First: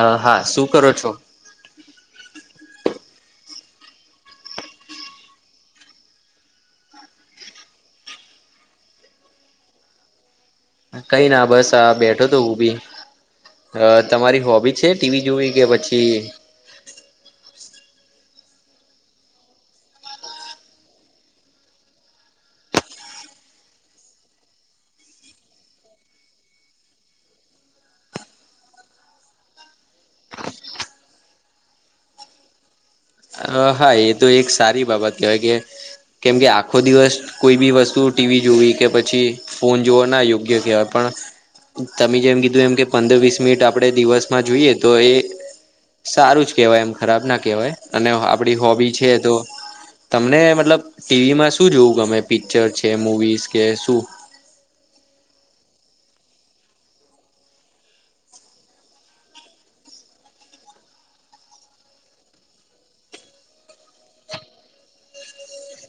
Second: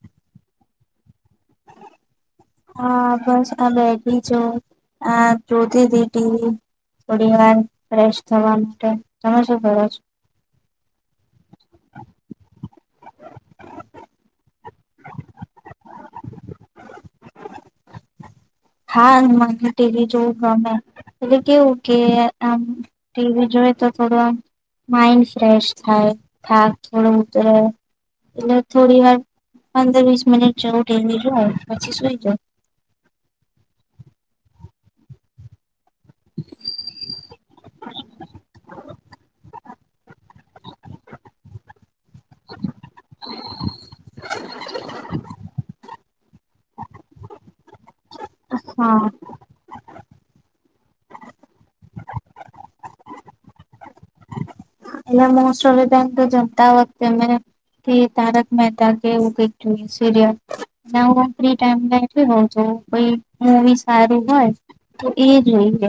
અ હા શું કરો છો [inaudible] હા બસ આ બેઠી જો આ જોતી તી ટી વી થોડી વાર ફ્રેશ થવા માટે તમે શું કરો છો? કઈ ના બસ આ બેઠો તો હું બી અ તમારી હોબી છે ટી વી જોવી કે પછી હા મને ટી વી જોવું ગમે એટલે કેવું કે આમ ટી વી જોઈએ તો થોડું આમ માઇન્ડ ફ્રેશ થાય થાક થોડો ઉતરે એટલે થોડી વાર પંદર વીસ મિનિટ જેવું ટી વી જોઉ પછી સુઈ જાઉ અ હા એ તો એક સારી બાબત કેવાય કે કેમકે આખો દિવસ કોઈ બી વસ્તુ ટી વી જોવી કે પછી ફોન જોવો ના યોગ્ય કેવાય પણ તમે જેમ કીધું એમ કે પંદર વીસ મિનિટ આપણે દિવસમાં જોઈએ તો એ સારું જ કેવાય એમ ખરાબ ના કહેવાય અને આપડી હોબી હા છે તો તમને મતલબ ટી વીમાં શું જોવું ગમે પિક્ચર છે મુવીસ કે શું એટલે મોસ્ટ ઓફ [unintelligible] તો જમતા વખતે મેં કે તારક મહેતા કે એવું કંઈક જોઈ સિરિયલ ના હું ફ્રી ટાઈમ બેઠી રઉ છું કોઈ મુવી સારી હોય તો એ જોઈએ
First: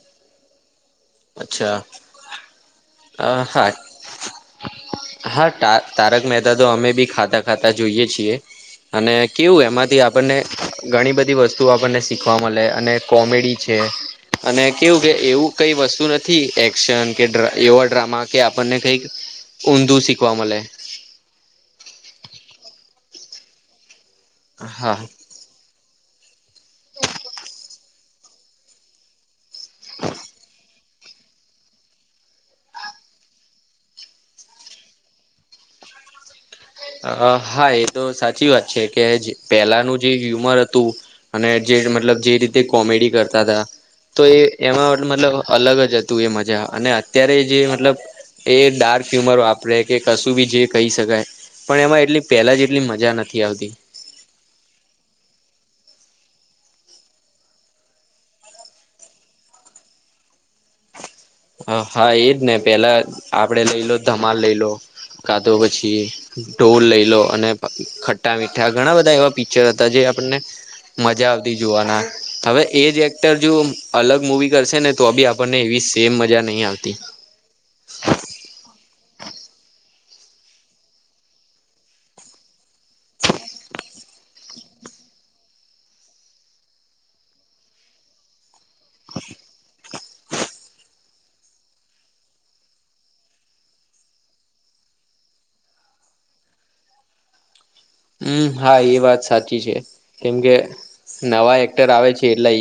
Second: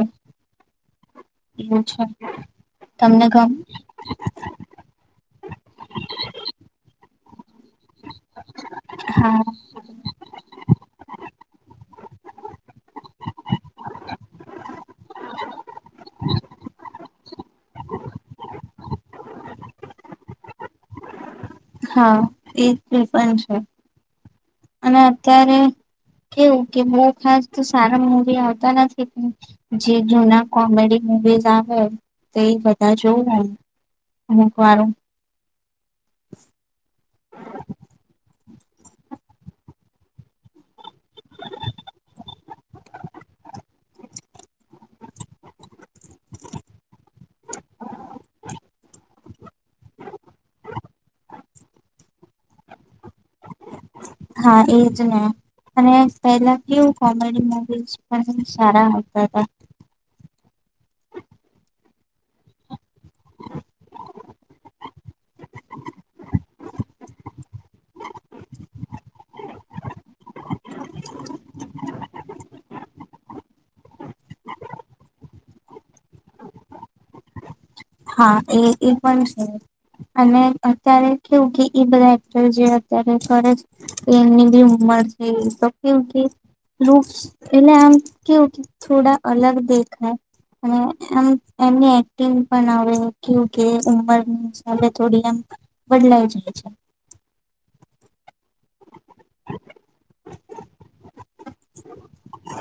અચ્છા એવું છે તમને અ ગમ હા હા ટા તારક મહેતા તો અમે બી ખાતા ખાતા જોઈએ છીએ અને હા કેવું એમાંથી આપ અને ઘણી બધી વસ્તુઓ આપણને શીખવા મળે અને કોમેડી છે અને કેવું કે એવું કઈ વસ્ તુ નથી એક્શન કે ડ્ર એવા ડ્રામા કે આપણને કઈક ઊંધું શીખવા મલે હા એ [unintelligible] પણ છે અને હા અત્યારે કેવું કે બઉ ખાસ તો સારા મુવી આવતા નથી જે જૂના કોમેડી સ આવે તે જ બધા જોઉ અમુક વાર ઉં અ હા એ તો સાચી વાત છે કે જ પેલાનું જે હ્યુમર હતું અને જેન મતલબ જે રીતે કોમેડી કરતા તા તો એ એમાં મતલબ અલગ જ હતું એ મજા અને અત્યારે જે મતલબ એ ડાર્ક હ્યુમર વાપરે કે કશું બી જે કહી શકાય પણ એમાં એટલી પેલા જ જેટલી મજા નથી આવતી હા એજ ને અને પેહલા કેવું કોમેડી મુવીઝ પણ સારા આવતા તા હ હા એજ ને પેલા આપડે લઈ લો ધમાલ લઈ લો કા તો પછી ઢોલ લઈ લો અને, ખટ્ટા મીઠા ઘણા બધા એવા પિક્ચર હતા જે આપણને, મજા આવતી જોવાના હવે એ જે એક તો હજુ અલગ મુવી કરશે ને તો ભી આપણને એવી સેમ મજા નહી આવતી. હા, એ એ પણ છે. અને અત્યારે કેવું કે એ બધા એક્ટર જે અત્યારે કરે છે, એમની બી ઉંમર થઈ તો કેવું કે લૂકસ એટલે આમ કેવું કે, થોડા અલગ દેખાય અને એમ એમની એક્ટિંગ, પણ આવે કેવું કે ઉંમર હિસાબે થોડી એમ બદલાઈ જાય છે. હમ્મ, હા એ વાત સાચી છે કેમકે, નવા એક્ટર આવે છે એટલે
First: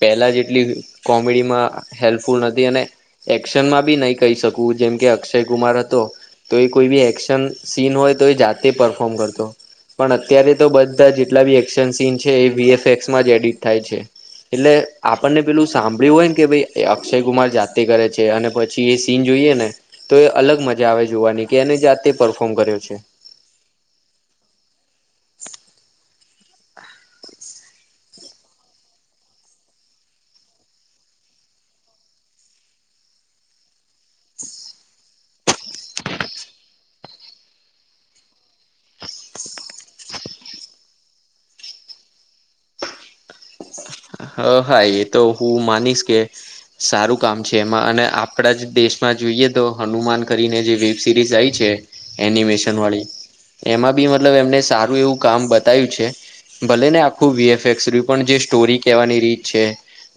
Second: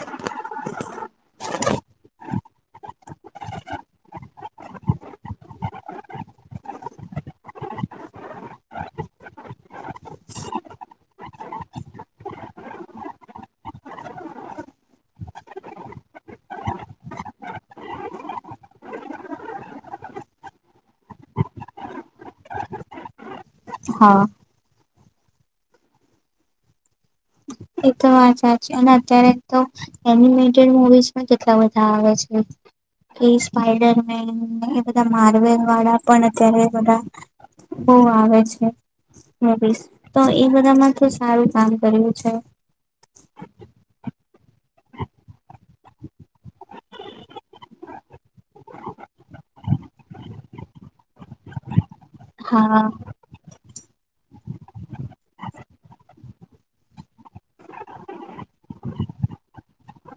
પહેલા જેટલી કોમેડીમાં, હેલ્પફુલ નથી અને એક્શનમાં બી નહીં કહી શકું જેમ કે અક્ષય કુમાર હતો. તો એ કોઈ બી એક્શન સીન હોય તો એ જાતે પરફોર્મ કરતો, પણ અત્યારે તો બધા જેટલા બી એક્શન સીન છે એ વીએફએક્સમાં જ એડિટ થાય છે. એટલે આપણને પેલું સાંભળ્યું હોય ને કે ભાઈ અક્ષય કુમાર જાતે કરે છે અને પછ પછી એ સીન જોઈએ ને તો એ અલગ મજા આવે જોવાની કે એને જાતે પરફોર્મ કર્યો છે. હા. એ તો વાત સાચી અને અત્યારે તો, એનિમેટેડ મુવીઝમાં કેટલા બધા આવે છે. એ સ્પાઈડરમેન એ બધા માર્વેલ વાળા પણ અત્યારે બધા, બહુ આવે છે. મુવીઝ તો એ બધા માં તો સારું કામ કર્યું છે. હ હા એ તો હું માનીશ કે, સારું કામ છે એમાં અને આપડા જ દેશમાં જોઈએ તો હનુમાન કરીને જે વેબ સિરીઝ આઇ છે. એનિમેશન હા વાળી એમાં બી મતલબ એમને સારું એવું કામ બતાયું છે. ભલે ને આખું વીએફએક્સ રહ્યુ પણ જે સ્ટોરી, કહેવાની રીત છે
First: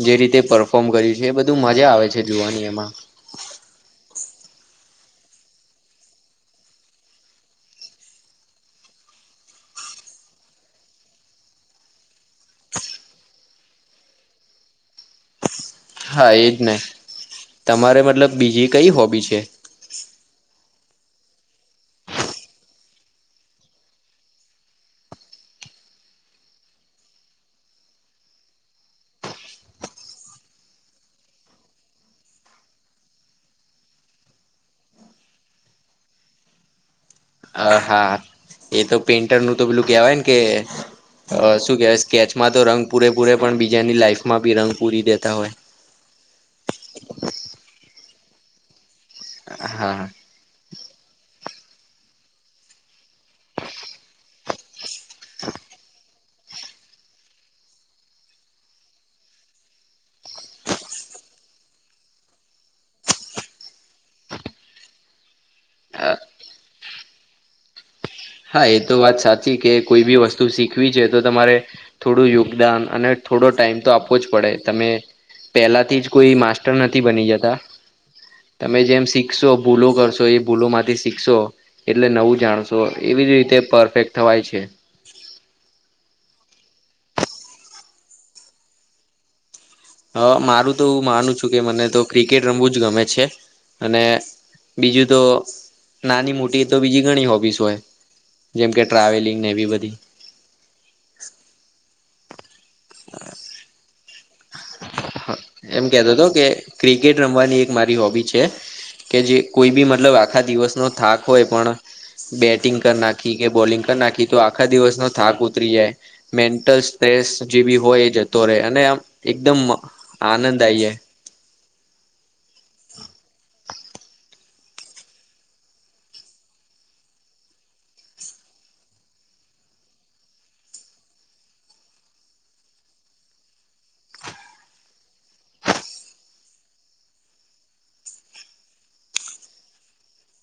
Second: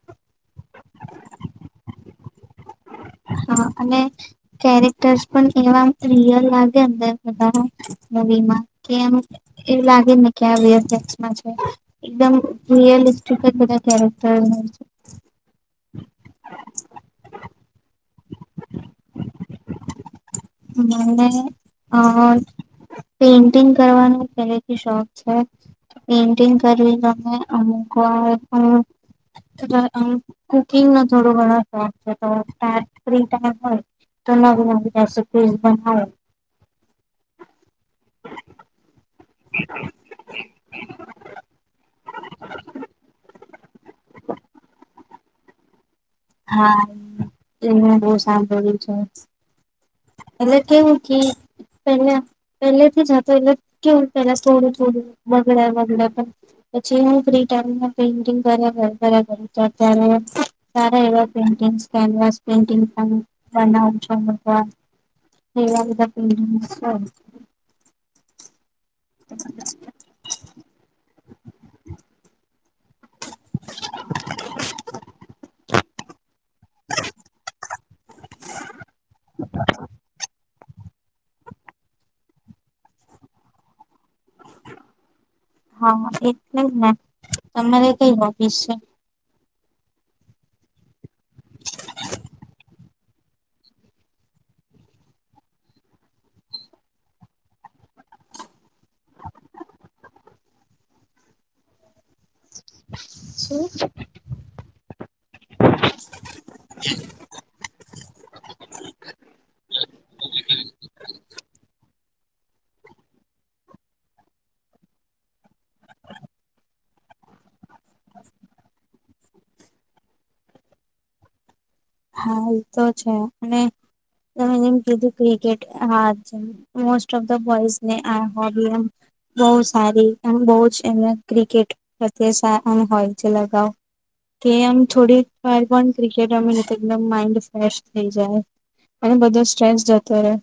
જે રીતે પરફોર્મ કર્યું છે એ બધું મજા આવે છે જોવાની એમાં, હા અને કેરેક્ટર્સ પણ એવા રિયલ લાગે અંદર બધા, મૂવીમાં કે એમ એવું લાગે ને કે આ વી એફ એસમાં છે. એકદમ રિયલિસ્ટિક જ બધા કેરેક્ટર છે. હા એજને, તમારે મતલબ બીજી કઈ હોબી છે? મને [unintelligible] પેઇન્ટિંગ કરવાનો પહેલેથી શોખ છે. પેઇન્ટિંગ કરવી ગમે, અમુક વાર તો, અહ કુકિંગનો થડો ઘણો શોખ છે તો સ્ટાર્ટ કુકિંગ ટાઈમ હોય તો નગ નબ [unintelligible] પણ હોય. અહ હા, એ તો પેઇન્ટર નું તો પેલું કેવાય ને કે, અ શું કેહેવાય સ્કેચમાં તો રંગ પૂરે પૂરે પણ બીજાની લાઈફમાં બી રંગ પૂરી દેતા હોય. હા, એ મે બહુ સંભાળ્યું છે. હા. એટલે કેવું કે પેલા પેલેથી જ, પેલ કેવું પેલા થોડું થોડું વગડ વગડ પણ, પછી હું ફ્રી ટાઈમમા પેઇન્ટિંગ કર્યા કરે, કર્યા કરે બધું જાતે ને, સારા એવા પેઇન્ટિંગ, કેન્વાસ પેઇન્ટિંગ પણ બનાવુ છુ હું પણ, એવા બધા પેઇન્ટિંગ છે. હા, એ તો વાત સાચી કે કોઈ બી વસ્તુ શીખવી છે તો તમારે થોડું યોગદાન અને થોડો ટાઈમ તો આપવો જ પડે તમે પેલાથી જ કોઈ માસ્ ટરે નથી બની ગઈ તા તમે જેમ શીક્શો, ભૂલો કરોશો એ ભૂલો માંથી શીખશો એટલે નવું જાણશો એવીજ રીતે પરફેક્ટ થવાય છે. હા, એટલે જ, ને તમારે કઈ હોબી સે? [unintelligible] મારું તો માનું છું કે મને તો ક્રિકેટ રમવું જ ગમે છે અને બીજું તો નાની મોટી તો બીજી ઘણી હોબીસ હોય. જેમકે ટ્રાવેલિંગને એવી બધી. શું? એમ કેતો અતો કે ક્રિકેટ રમવાની એક મારી હોબી છે. કે જે કોઈ બી મતલબ આખા દિવસનો થાક હોય પણ બેટિંગ કરી નાખી, કે બોલિંગ કરી નાખી, તો આખા દિવસનો થાક ઉતરી જાય. મેન્ટલ સ્ટ્રેસ જે બી હોય એ જતો રહે અને આમ એકદમ અ આનંદ આઈ જાય. હા એ તો છે અને તમે જેમ કીધું cricket [unintelligible] most of the boys ને આ હોબી [unintelligible] બહુ સારી એમ બહુ જ એને ક્રિકેટ પ્રત્યે [unintelligible] હોય છે લગાવ. કે આમ થોડી વાર પણ ક્રિકેટ [unintelligible] એકદમ માઇન્ડ ફ્રેશ થઈ જાય અને બધો સ્ટ્રેસ જતો રહે.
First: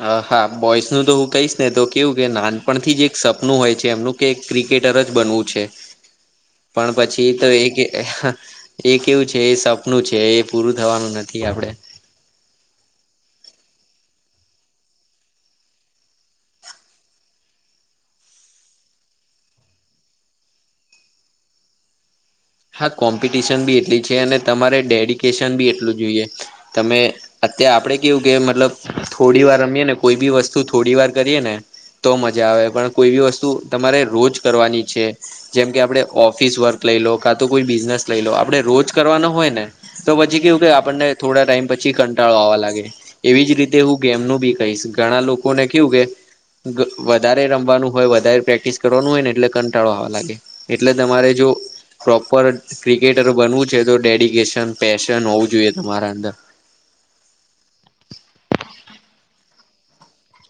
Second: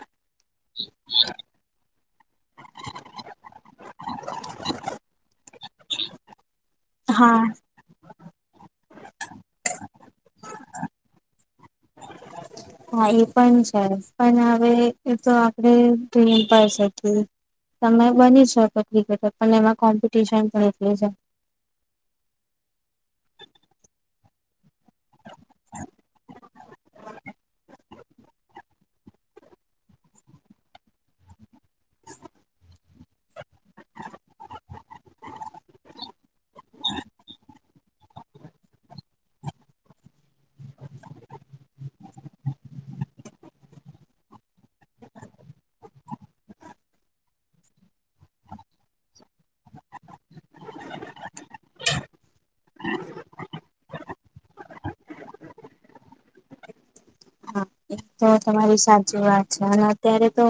હા, હા, બોઇસ નું તો [unintelligible] ને તો કેવું કે નાનપણથી જે એક સપનું હોય છે એમનું કે એક ક્રિકેટર જ બનવું છે. [inaudible] પણ પછી હા તો એક [inaudible] કે એ કેવું છે એ સપનું છે એ પૂરું થવાનું નથી આપડે. [inaudible] હા એ પણ છે પણ હવે એ તો આપડે ડ્રીમ પર [unintelligible] તમે બની શકો ક્રિકેટર પણ એમાં કોમ્પિટિશન પણ એટલી જ હા, કોમ્પિટિશન બી એટલી છે અને તમારે ડેડિકેશન બી એટલું જોઈએ. તમે અત્યારે આપણે કેવું કે મતલબ થોડી વાર રમીએે ને કોઈ બી વસ્તુ થોડી વાર કરીએ ને તો મજા આવે પણ કોઈ બી વસ્તુ તમારે રોજ કરવાની છે જેમ કે આપણે ઓફિસ વર્ક લઈ લો. કા તો કોઈ બિઝનેસ લઈ લો આપડે રોજ કરવાનો હોય ને તો પછી કેવું કે આપણને થોડા ટાઈમ પછી કંટાળો આવવા લાગે. એવી જ રીતે હું ગેમનું બી કહીશ ઘણા લોકોને કેવું કે વધારે રમવાનું હોય વધારે પ્રેક્ટિસ કરવાનું હોય ને એટલે કંટાળો આવવા લાગે. એટલે તમારે જો પ્રોપર ક્રિકેટર બનવું છે તો ડેડિકેશન પેશન હોવું જોઈએ તમારા અંદર. હા એ તો તમારી સાચી વાત છે અને અત્યારે તો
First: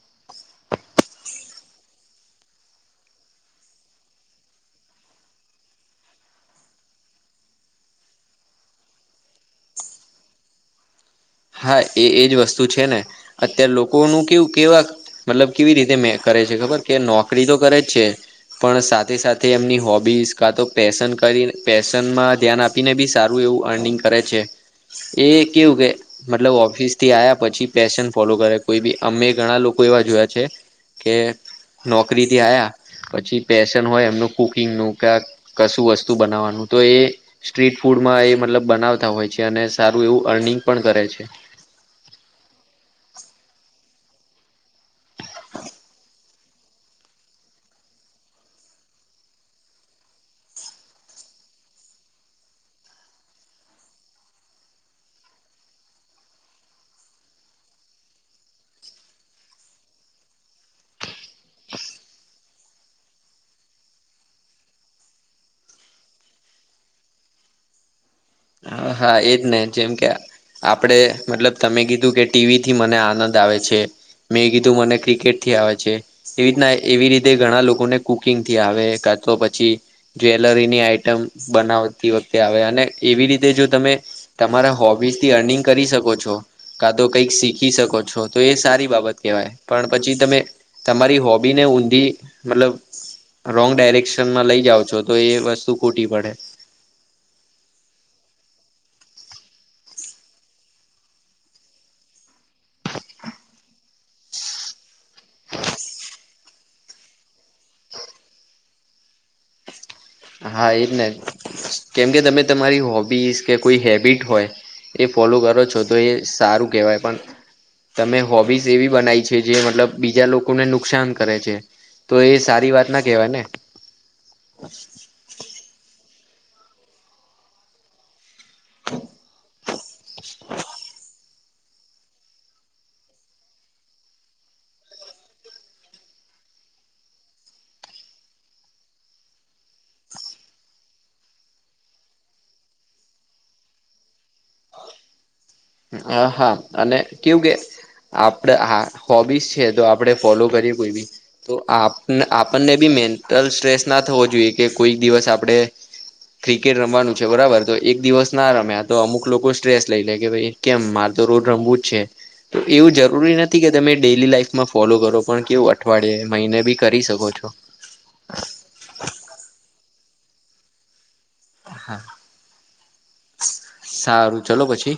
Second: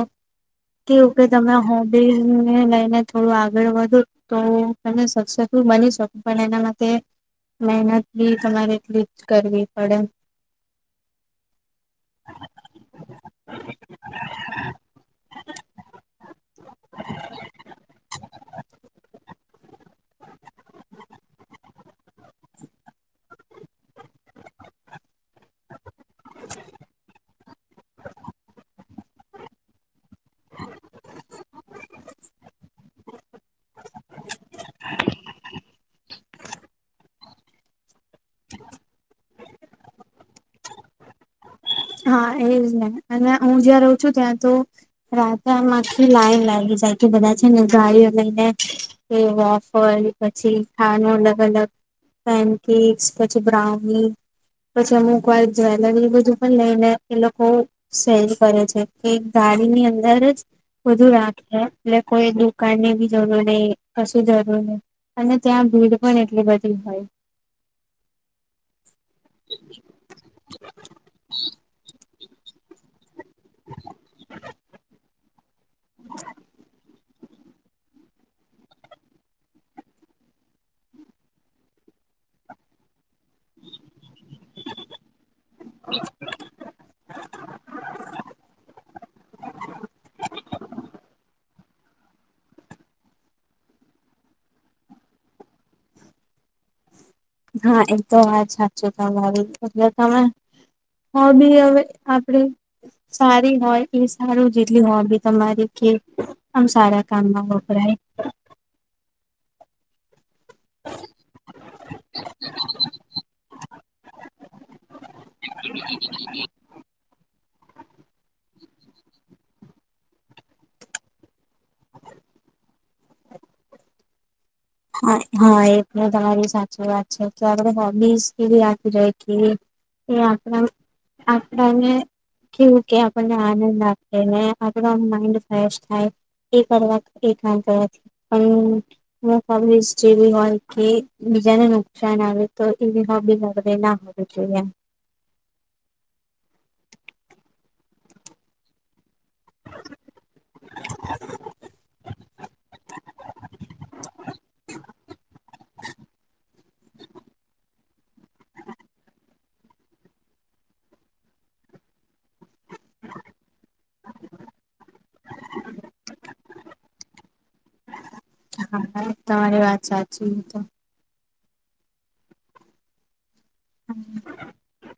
કેવું કે તમે હોબીને લઈને થોડું આગળ વધો તો તમે સક્સેસફુલ બની શકો પણ એના માટે મહેનત બી તમારે એટલી જ કરવી પડે. હા, એ એજ વસ્તુ છે ને અત્યારે લોકોનું કેવું કેવા મતલબ કેવી રીતે મે કરે છે ખબર કે નોકરી તો કરે જ છે પણ સાથે સાથે એમની હોબીઝ કા તો પેસન કરીને પેસનમાં ધ્યાન આપીને બી સારું એવું અર્નિંગ કરે છે. એ કેવું કે મતલબ ઓફિસ થી આવ્યા પછી પેશન ફોલો કરે કોઈ બી અમે ઘણા લોકો એવા જોયા છે. કે નોકરીથી આયા પછી પેશન હોય એમનું કુકિંગ નું કે કશું વસ્તુ બનાવવાનું તો એ સ્ટ્રીટ ફૂડમાં એ મતલબ બનાવતા હોય છે અને સારું એવું અર્નિંગ પણ કરે છે. હા એજ ને અને હું જ્યાં રહઉ છું ત્યાં તો રાજામાંથી લાઈન લાગી જાય કે બધા છે ને ગાડીઓ એ વોફ હોય પછી ખાનું અલગ અલગ પેનકેક્સ પછી બ્રાઉની પછી અમુક વાઈ જ્વેલરી બધું લઈને એ લોકો સેલ કરે છે કે ગાડીની અંદર જ બધું રાખે એટલે કોઈ દુકાનની બી જરૂર નહી કશું જરૂર નહી અને ત્યાં ભીડ પણ એટલી બધી હોય હા એ જ ને જેમ કે આપણે મતલબ તમે કીધું કે ટીવીથી મને આનંદ આવે છે મેં કીધું મને ક્રિકેટ થી આવે છે એવી રીતના એવી રીતના તે ઘણા લોકોને કુકિંગ થી આવે કા તો પછી જ્વેલરીની આઈટમ બનાવતી વખતે આવે અને એવી રીતે જો તમે તમારા હોબીઝ થી અર્નિંગ કરી શકો છો. કા તો કઈક શીખી શકો છો તો એ સારી બાબત કહેવાય પણ પછી તમે તમારી હોબી ને ઊંધી મતલબ રોંગ ડાયરેક્શનમાં લઇ જાવ છો તો એ વસ્તુ ખૂટી પડે હા એ તો વાત સાચું તમારી એટલે તમે હોબી હવે આપડે સારી હોય એ સારું જેટલી હોબી તમારી કે આમ સારા કામમાં વપરાય હા એજ ને કેમ કે તમે તમારી હોબીસ કે કોઈ હેબિટ હોય એ ફોલો કરો છો તો એ સારું કહેવાય પણ તમે હોબીઝ એવી બનાવી છે જે મતલબ બીજા લોકોને નુકસાન કરે છે. તો એ સારી વાત ના કેહેવાય ને હા હા એ તમારી સાચી વાત છે કે આપડે હોબીસ એ યાદ રહે કે એ આપ યાત્ર આપડા ને કેઉ કે આપણને આનંદ લે આપે માઇન્ડ ફેશ થાય એ કરવા એ કામ કરવાથી પણ એવું હોબીઝ જેવી હોય કે બીજાને નુકસાન આવે તો એવી હોબીઝ વગેરે ના હોવી જોઈએ એમ. હ હા અને કેવું કે આપડે હા હોબીસ છે તો આપડે ફોલો કરી કોઈ બી તો આ આપણને બી મેન્ટલ સ્ટ્રેસ ના થવો જોઈએ કે કોઈક દિવસ આપણે ક્રિકેટ રમવાનું છે બરાબર તો એક દિવસ ના રમ્યા તો અમુક લોકો સ્ટ્રેસ લઇ લે કે ભાઈ કેમ મારે તો રોડ રમવું જ છે. તો એવું જરૂરી નથી કે તમે ડેલી લાઈફમાં ફોલો કરો પણ કેવું અઠવાડિયે મહિને બી કરી શકો છો. હા તમારી વાત સાચી [unintelligible] હા સારું ચલો પછી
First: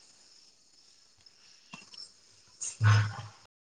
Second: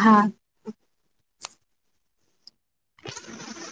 હા. હા. [inaudible]